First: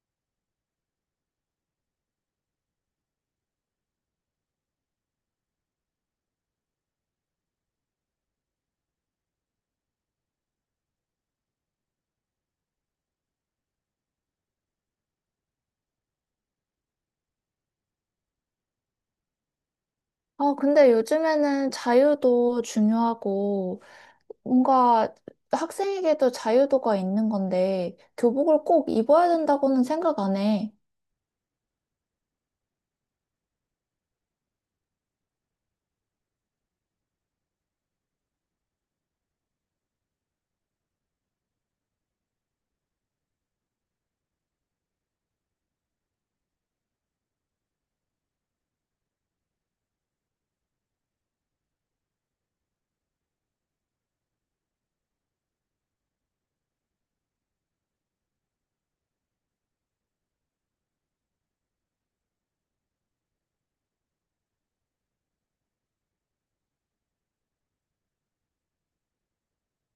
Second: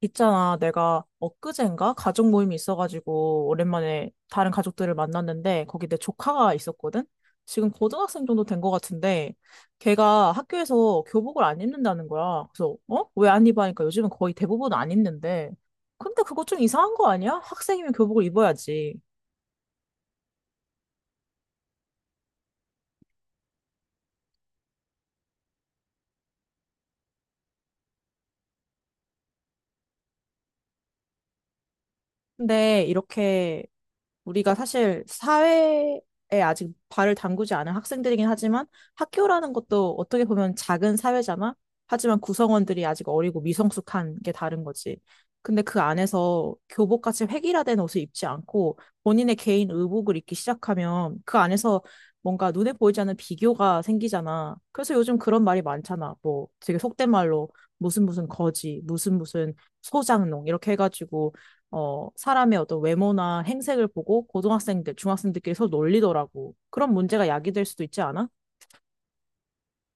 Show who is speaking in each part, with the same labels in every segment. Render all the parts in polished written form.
Speaker 1: 있잖아, 내가 엊그젠가 가족 모임이 있어가지고 오랜만에 다른 가족들을 만났는데 거기 내 조카가 있었거든? 지금 고등학생 정도 된 것 같은데 걔가 학교에서 교복을 안 입는다는 거야. 그래서 어? 왜 안 입어? 하니까 요즘은 거의 대부분 안 입는데 근데 그거 좀 이상한 거 아니야? 학생이면 교복을 입어야지.
Speaker 2: 아, 근데 요즘에는 자유도 중요하고, 뭔가 학생에게도 자유도가 있는 건데, 교복을 꼭 입어야 된다고는 생각 안 해.
Speaker 1: 근데 이렇게 우리가 사실 사회에 아직 발을 담그지 않은 학생들이긴 하지만 학교라는 것도 어떻게 보면 작은 사회잖아. 하지만 구성원들이 아직 어리고 미성숙한 게 다른 거지. 근데 그 안에서 교복같이 획일화된 옷을 입지 않고 본인의 개인 의복을 입기 시작하면 그 안에서 뭔가 눈에 보이지 않는 비교가 생기잖아. 그래서 요즘 그런 말이 많잖아. 뭐 되게 속된 말로 무슨 무슨 거지, 무슨 무슨 소장농 이렇게 해가지고 사람의 어떤 외모나 행색을 보고 고등학생들, 중학생들끼리 서로 놀리더라고. 그런 문제가 야기될 수도 있지 않아?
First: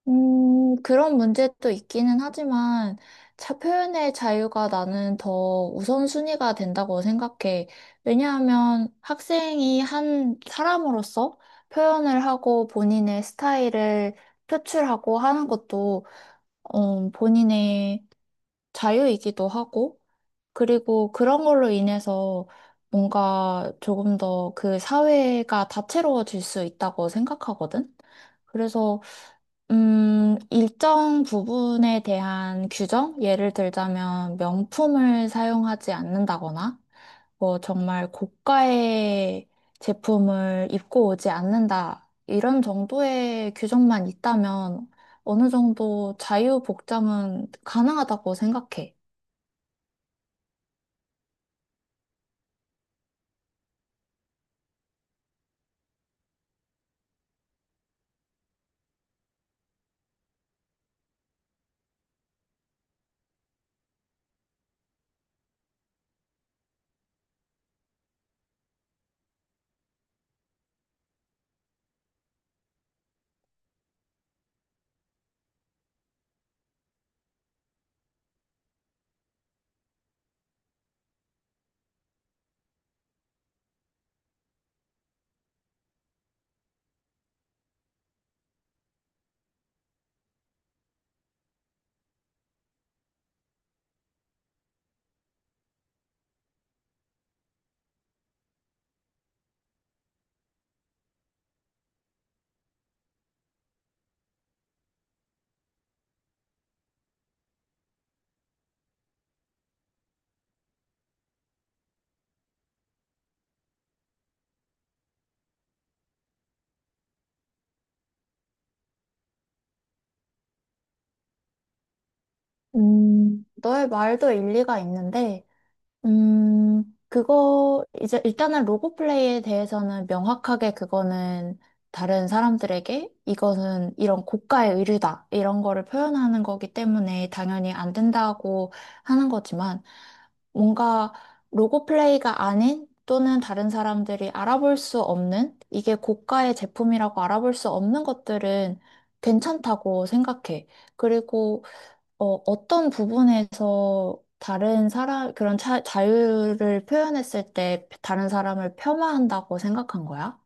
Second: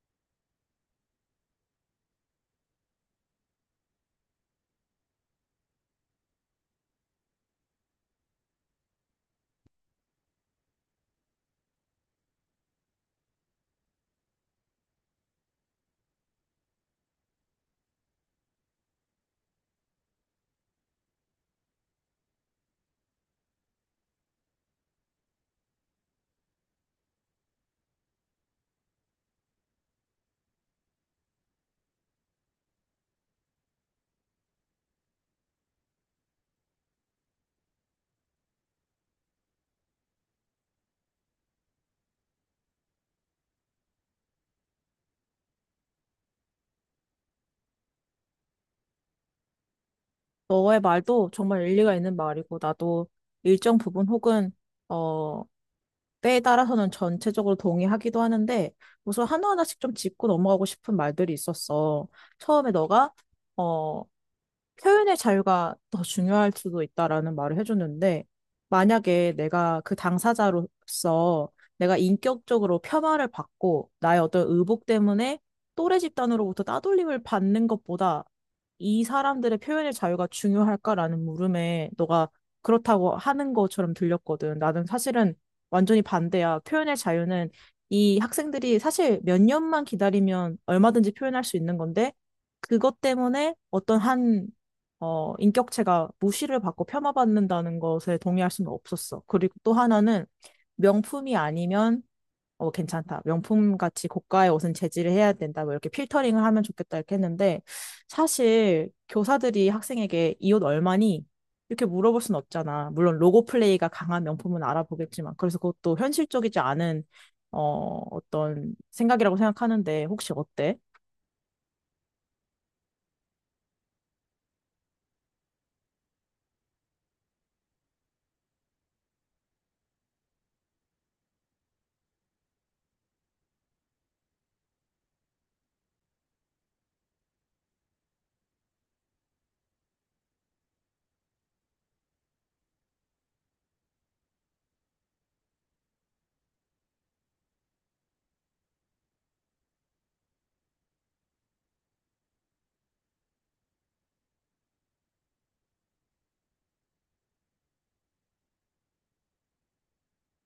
Speaker 2: 그런 문제도 있기는 하지만, 자, 표현의 자유가 나는 더 우선순위가 된다고 생각해. 왜냐하면 학생이 한 사람으로서 표현을 하고 본인의 스타일을 표출하고 하는 것도, 본인의 자유이기도 하고, 그리고 그런 걸로 인해서 뭔가 조금 더 그 사회가 다채로워질 수 있다고 생각하거든. 그래서, 일정 부분에 대한 규정? 예를 들자면 명품을 사용하지 않는다거나, 뭐 정말 고가의 제품을 입고 오지 않는다. 이런 정도의 규정만 있다면 어느 정도 자유복장은 가능하다고 생각해.
Speaker 1: 너의 말도 정말 일리가 있는 말이고, 나도 일정 부분 혹은, 어, 때에 따라서는 전체적으로 동의하기도 하는데, 우선 하나하나씩 좀 짚고 넘어가고 싶은 말들이 있었어. 처음에 너가, 어, 표현의 자유가 더 중요할 수도 있다라는 말을 해줬는데, 만약에 내가 그 당사자로서 내가 인격적으로 폄하를 받고 나의 어떤 의복 때문에 또래 집단으로부터 따돌림을 받는 것보다 이 사람들의 표현의 자유가 중요할까라는 물음에 너가 그렇다고 하는 것처럼 들렸거든. 나는 사실은 완전히 반대야. 표현의 자유는 이 학생들이 사실 몇 년만 기다리면 얼마든지 표현할 수 있는 건데, 그것 때문에 어떤 한 인격체가 무시를 받고 폄하받는다는 것에 동의할 수는 없었어. 그리고 또 하나는 명품이 아니면 괜찮다. 명품 같이 고가의 옷은 제지를 해야 된다. 뭐 이렇게 필터링을 하면 좋겠다 이렇게 했는데 사실 교사들이 학생에게 이 옷 얼마니? 이렇게 물어볼 순 없잖아. 물론 로고 플레이가 강한 명품은 알아보겠지만 그래서 그것도 현실적이지 않은 어떤 생각이라고 생각하는데 혹시 어때?
Speaker 2: 너의 말도 일리가 있는데, 음, 이제 일단은 로고 플레이에 대해서는 명확하게 그거는 다른 사람들에게 이거는 이런 고가의 의류다, 이런 거를 표현하는 거기 때문에 당연히 안 된다고 하는 거지만, 뭔가 로고 플레이가 아닌 또는 다른 사람들이 알아볼 수 없는, 이게 고가의 제품이라고 알아볼 수 없는 것들은 괜찮다고 생각해. 그리고 어떤 부분에서 자유를 표현했을 때 다른 사람을 폄하한다고 생각한 거야?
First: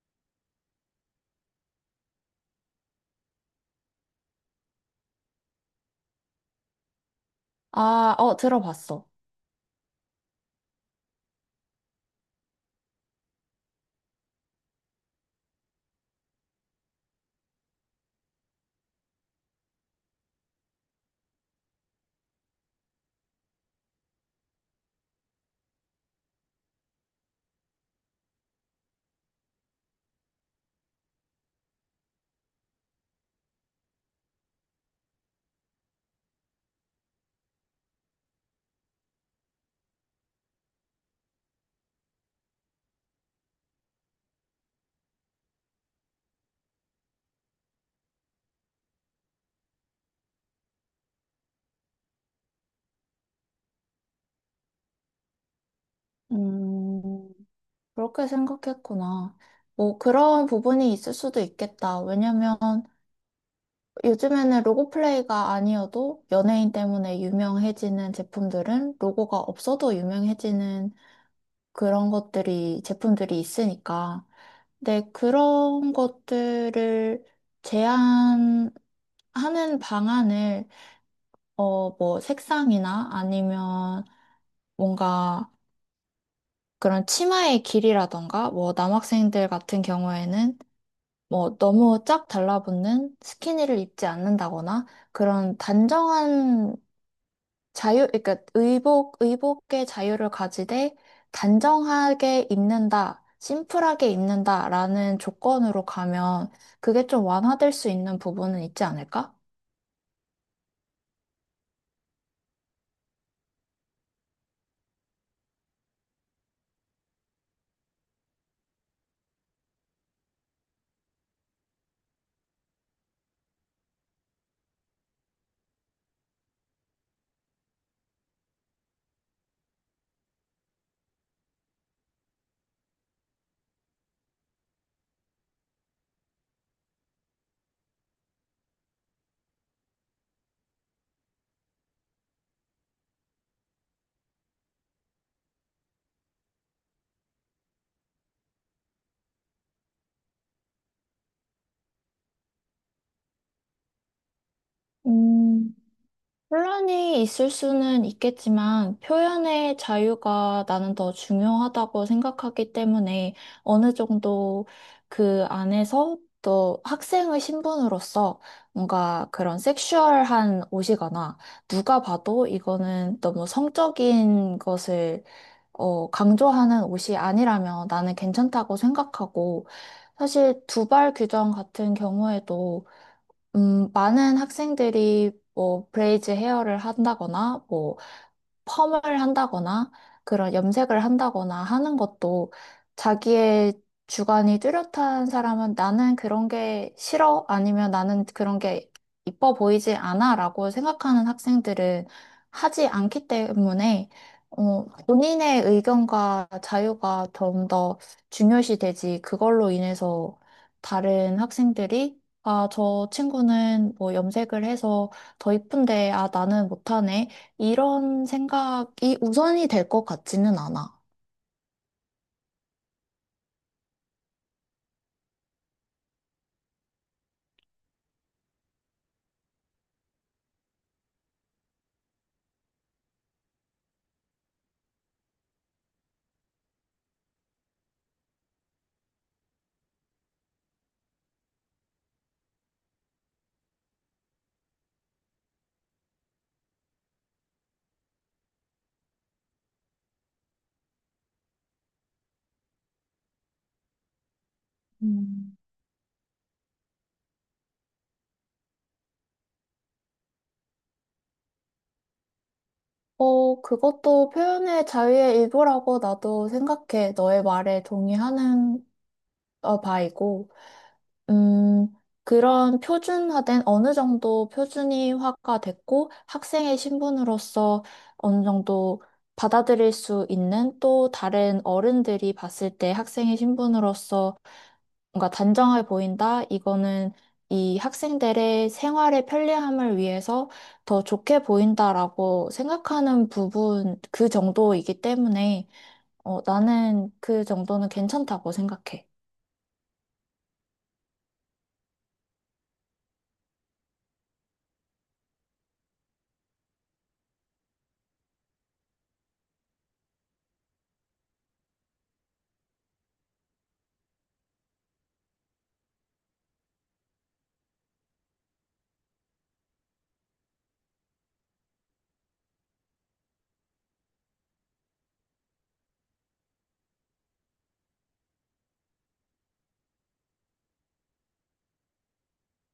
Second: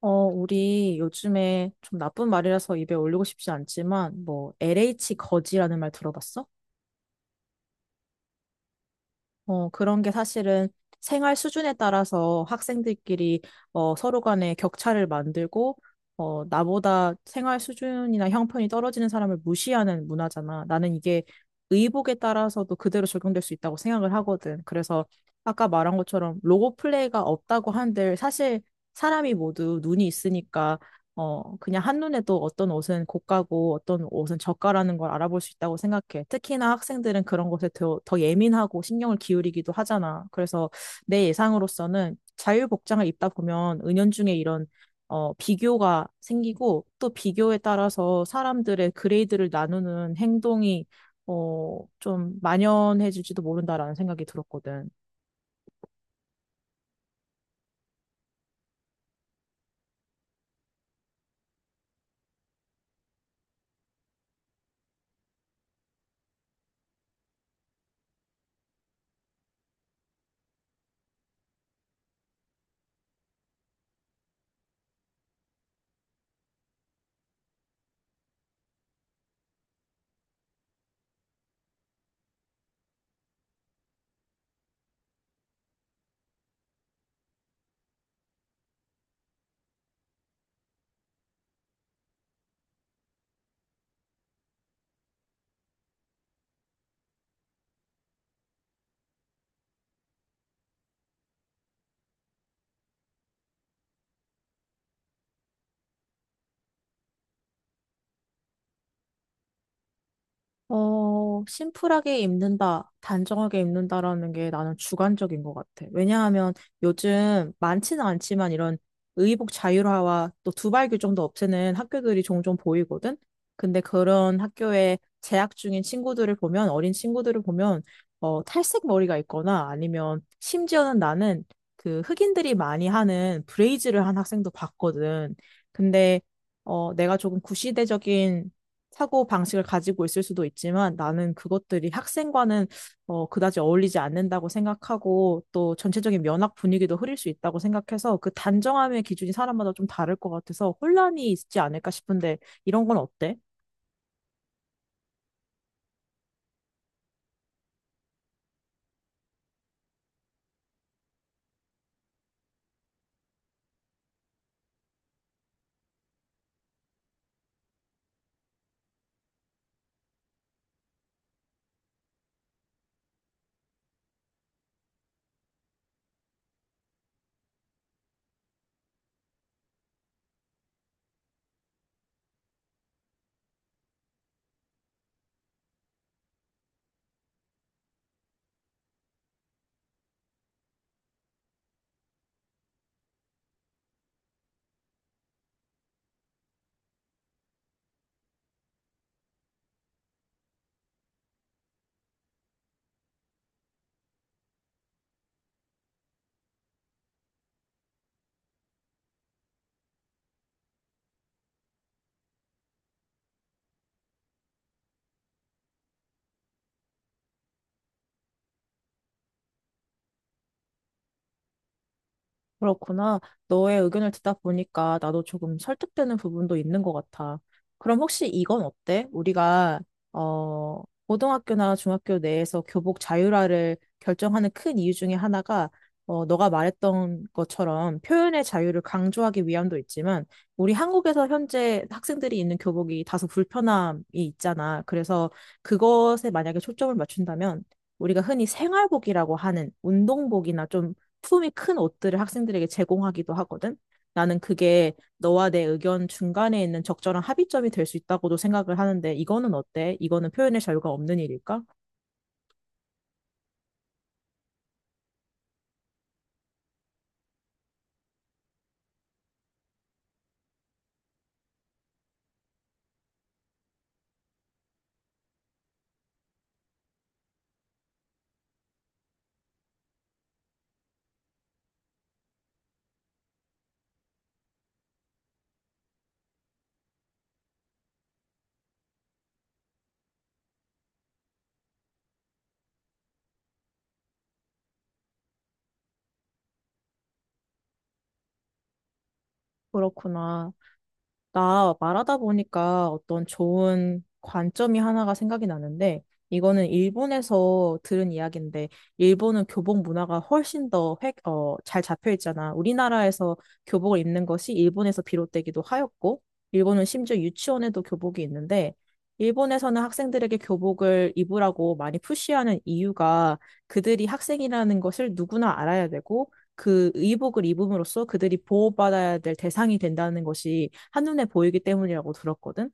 Speaker 1: 어, 우리 요즘에 좀 나쁜 말이라서 입에 올리고 싶지 않지만, 뭐, LH 거지라는 말 들어봤어?
Speaker 2: 아, 어, 들어봤어.
Speaker 1: 어, 그런 게 사실은 생활 수준에 따라서 학생들끼리 서로 간에 격차를 만들고, 나보다 생활 수준이나 형편이 떨어지는 사람을 무시하는 문화잖아. 나는 이게 의복에 따라서도 그대로 적용될 수 있다고 생각을 하거든. 그래서 아까 말한 것처럼 로고 플레이가 없다고 한들 사실 사람이 모두 눈이 있으니까 그냥 한눈에 또 어떤 옷은 고가고 어떤 옷은 저가라는 걸 알아볼 수 있다고 생각해. 특히나 학생들은 그런 것에 더 예민하고 신경을 기울이기도 하잖아. 그래서 내 예상으로서는 자유복장을 입다 보면 은연중에 이런 비교가 생기고 또 비교에 따라서 사람들의 그레이드를 나누는 행동이 좀 만연해질지도 모른다라는 생각이 들었거든.
Speaker 2: 음, 그렇게 생각했구나. 뭐, 그런 부분이 있을 수도 있겠다. 왜냐면 요즘에는 로고 플레이가 아니어도 연예인 때문에 유명해지는 제품들은 로고가 없어도 유명해지는 제품들이 있으니까. 네, 그런 것들을 제한하는 방안을, 뭐, 색상이나 아니면 뭔가 그런 치마의 길이라던가, 뭐, 남학생들 같은 경우에는 뭐, 너무 쫙 달라붙는 스키니를 입지 않는다거나, 그런 단정한 그러니까 의복의 자유를 가지되 단정하게 입는다, 심플하게 입는다라는 조건으로 가면 그게 좀 완화될 수 있는 부분은 있지 않을까?
Speaker 1: 어, 심플하게 입는다, 단정하게 입는다라는 게 나는 주관적인 것 같아. 왜냐하면 요즘 많지는 않지만 이런 의복 자율화와 또 두발 규정도 없애는 학교들이 종종 보이거든? 근데 그런 학교에 재학 중인 친구들을 보면, 어린 친구들을 보면, 탈색 머리가 있거나 아니면 심지어는 나는 그 흑인들이 많이 하는 브레이즈를 한 학생도 봤거든. 근데 내가 조금 구시대적인 사고 방식을 가지고 있을 수도 있지만 나는 그것들이 학생과는 그다지 어울리지 않는다고 생각하고 또 전체적인 면학 분위기도 흐릴 수 있다고 생각해서 그 단정함의 기준이 사람마다 좀 다를 것 같아서 혼란이 있지 않을까 싶은데 이런 건 어때?
Speaker 2: 음. 혼란이 있을 수는 있겠지만 표현의 자유가 나는 더 중요하다고 생각하기 때문에 어느 정도 그 안에서 또 학생의 신분으로서 뭔가 그런 섹슈얼한 옷이거나 누가 봐도 이거는 너무 성적인 것을 강조하는 옷이 아니라면 나는 괜찮다고 생각하고 사실 두발 규정 같은 경우에도 많은 학생들이 뭐 브레이즈 헤어를 한다거나 뭐 펌을 한다거나 그런 염색을 한다거나 하는 것도 자기의 주관이 뚜렷한 사람은 나는 그런 게 싫어 아니면 나는 그런 게 이뻐 보이지 않아라고 생각하는 학생들은 하지 않기 때문에 본인의 의견과 자유가 좀 더 중요시 되지 그걸로 인해서 다른 학생들이 아, 저 친구는 뭐 염색을 해서 더 이쁜데, 아, 나는 못하네. 이런 생각이 우선이 될 것 같지는 않아.
Speaker 1: 그렇구나. 너의 의견을 듣다 보니까 나도 조금 설득되는 부분도 있는 것 같아. 그럼 혹시 이건 어때? 우리가, 고등학교나 중학교 내에서 교복 자율화를 결정하는 큰 이유 중에 하나가, 너가 말했던 것처럼 표현의 자유를 강조하기 위함도 있지만, 우리 한국에서 현재 학생들이 입는 교복이 다소 불편함이 있잖아. 그래서 그것에 만약에 초점을 맞춘다면, 우리가 흔히 생활복이라고 하는 운동복이나 좀 품이 큰 옷들을 학생들에게 제공하기도 하거든. 나는 그게 너와
Speaker 2: 음.
Speaker 1: 내 의견 중간에 있는 적절한 합의점이 될 수 있다고도 생각을 하는데 이거는 어때? 이거는 표현의 자유가 없는 일일까?
Speaker 2: 그것도 표현의 자유의 일부라고 나도 생각해. 너의 말에 동의하는 바이고. 음, 그런 표준화된 어느 정도 표준이화가 됐고 학생의 신분으로서 어느 정도 받아들일 수 있는 또 다른 어른들이 봤을 때 학생의 신분으로서 뭔가 단정해 보인다. 이거는 이 학생들의 생활의 편리함을 위해서 더 좋게 보인다라고 생각하는 부분 그 정도이기 때문에 나는 그 정도는 괜찮다고 생각해.
Speaker 1: 그렇구나. 나 말하다 보니까 어떤 좋은 관점이 하나가 생각이 나는데, 이거는 일본에서 들은 이야기인데, 일본은 교복 문화가 훨씬 더 잘 잡혀 있잖아. 우리나라에서 교복을 입는 것이 일본에서 비롯되기도 하였고, 일본은 심지어 유치원에도 교복이 있는데, 일본에서는 학생들에게 교복을 입으라고 많이 푸시하는 이유가 그들이 학생이라는 것을 누구나 알아야 되고, 그 의복을 입음으로써 그들이 보호받아야 될 대상이 된다는 것이 한눈에 보이기 때문이라고 들었거든.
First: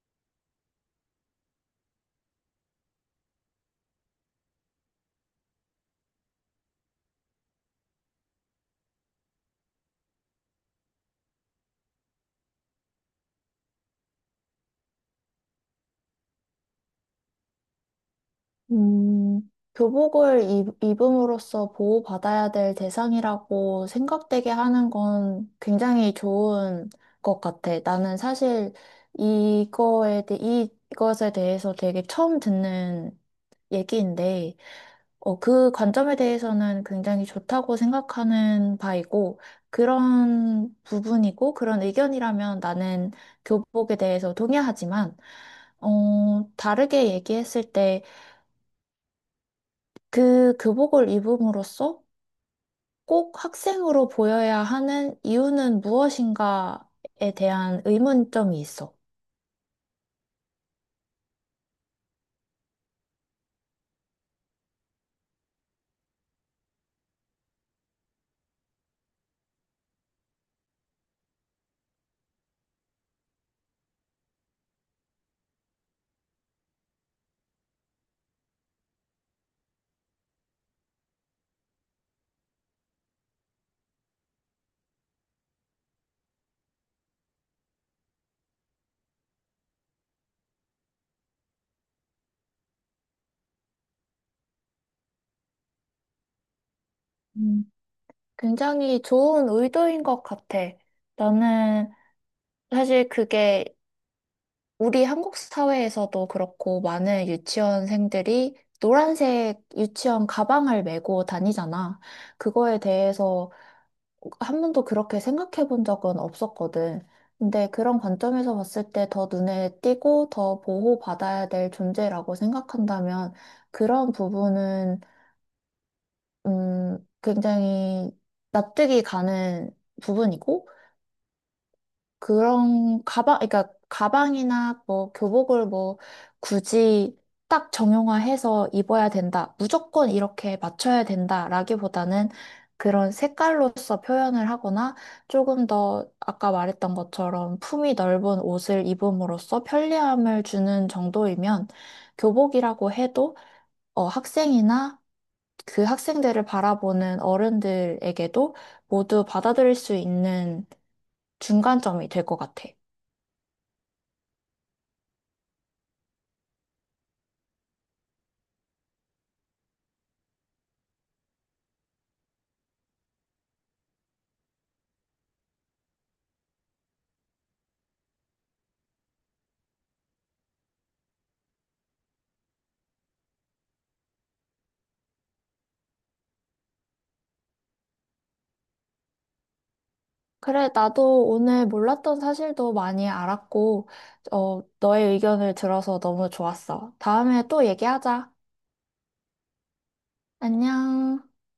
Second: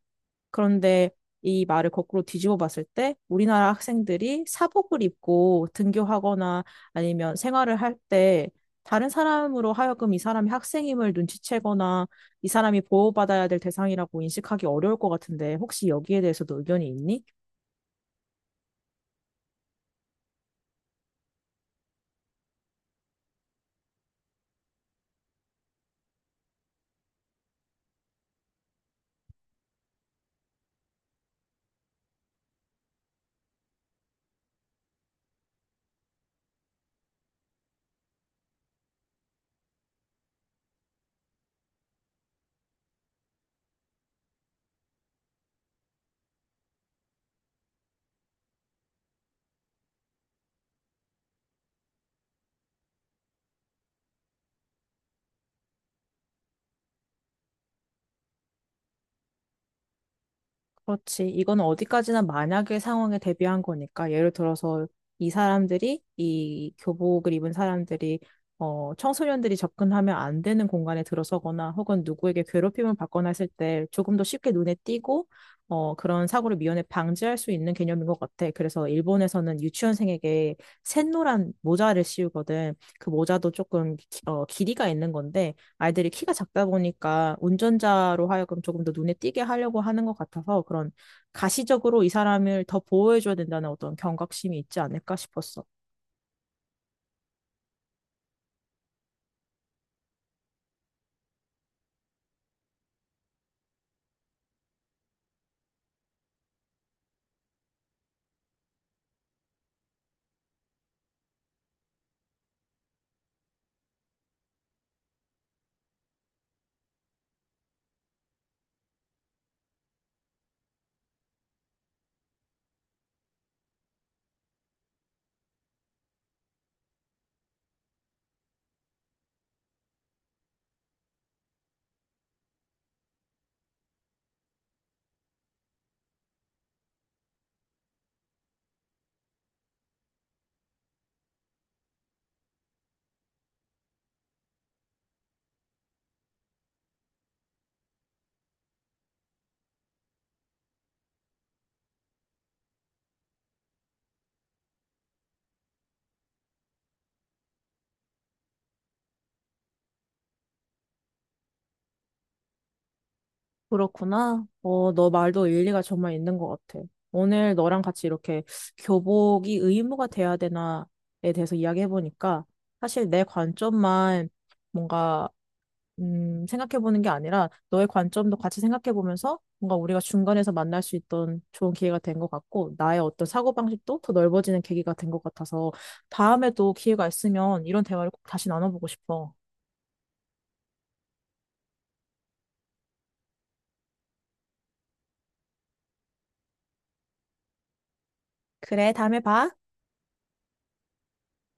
Speaker 1: 그런데 이 말을 거꾸로 뒤집어 봤을 때 우리나라 학생들이 사복을 입고 등교하거나 아니면 생활을 할 때 다른 사람으로 하여금 이 사람이 학생임을 눈치채거나 이 사람이 보호받아야 될 대상이라고 인식하기 어려울 것 같은데 혹시 여기에 대해서도 의견이 있니?
Speaker 2: 음, 입음으로써 보호받아야 될 대상이라고 생각되게 하는 건 굉장히 좋은 것 같아. 나는 사실 이거에 대, 이것에 대해서 되게 처음 듣는 얘기인데, 그 관점에 대해서는 굉장히 좋다고 생각하는 바이고, 그런 의견이라면 나는 교복에 대해서 동의하지만, 다르게 얘기했을 때, 그 교복을 입음으로써 꼭 학생으로 보여야 하는 이유는 무엇인가에 대한 의문점이 있어.
Speaker 1: 그렇지. 이건 어디까지나 만약의 상황에 대비한 거니까. 예를 들어서 이 사람들이, 이 교복을 입은 사람들이, 청소년들이 접근하면 안 되는 공간에 들어서거나 혹은 누구에게 괴롭힘을 받거나 했을 때 조금 더 쉽게 눈에 띄고, 그런 사고를 미연에 방지할 수 있는 개념인 것 같아. 그래서 일본에서는 유치원생에게 샛노란 모자를 씌우거든. 그 모자도 조금, 길이가 있는 건데, 아이들이 키가 작다 보니까 운전자로 하여금 조금 더 눈에 띄게 하려고 하는 것 같아서 그런 가시적으로 이 사람을 더 보호해줘야 된다는 어떤 경각심이 있지 않을까 싶었어.
Speaker 2: 음, 굉장히 좋은 의도인 것 같아. 나는 사실 그게 우리 한국 사회에서도 그렇고 많은 유치원생들이 노란색 유치원 가방을 메고 다니잖아. 그거에 대해서 한 번도 그렇게 생각해 본 적은 없었거든. 근데 그런 관점에서 봤을 때 더 눈에 띄고 더 보호받아야 될 존재라고 생각한다면 그런 부분은, 굉장히 납득이 가는 부분이고, 그러니까 가방이나 뭐 교복을 뭐 굳이 딱 정형화해서 입어야 된다. 무조건 이렇게 맞춰야 된다라기보다는 그런 색깔로서 표현을 하거나 조금 더 아까 말했던 것처럼 품이 넓은 옷을 입음으로써 편리함을 주는 정도이면 교복이라고 해도 학생이나 그 학생들을 바라보는 어른들에게도 모두 받아들일 수 있는 중간점이 될 것 같아.
Speaker 1: 그렇구나. 어, 너 말도 일리가 정말 있는 것 같아. 오늘 너랑 같이 이렇게 교복이 의무가 돼야 되나에 대해서 이야기해보니까 사실 내 관점만 뭔가 생각해보는 게 아니라 너의 관점도 같이 생각해보면서 뭔가 우리가 중간에서 만날 수 있던 좋은 기회가 된 것 같고 나의 어떤 사고방식도 더 넓어지는 계기가 된 것 같아서 다음에도 기회가 있으면 이런 대화를 꼭 다시 나눠보고 싶어.
Speaker 2: 그래, 나도 오늘 몰랐던 사실도 많이 알았고, 너의 의견을 들어서 너무 좋았어. 다음에 또 얘기하자.
Speaker 1: 그래, 다음에 봐.
Speaker 2: 안녕.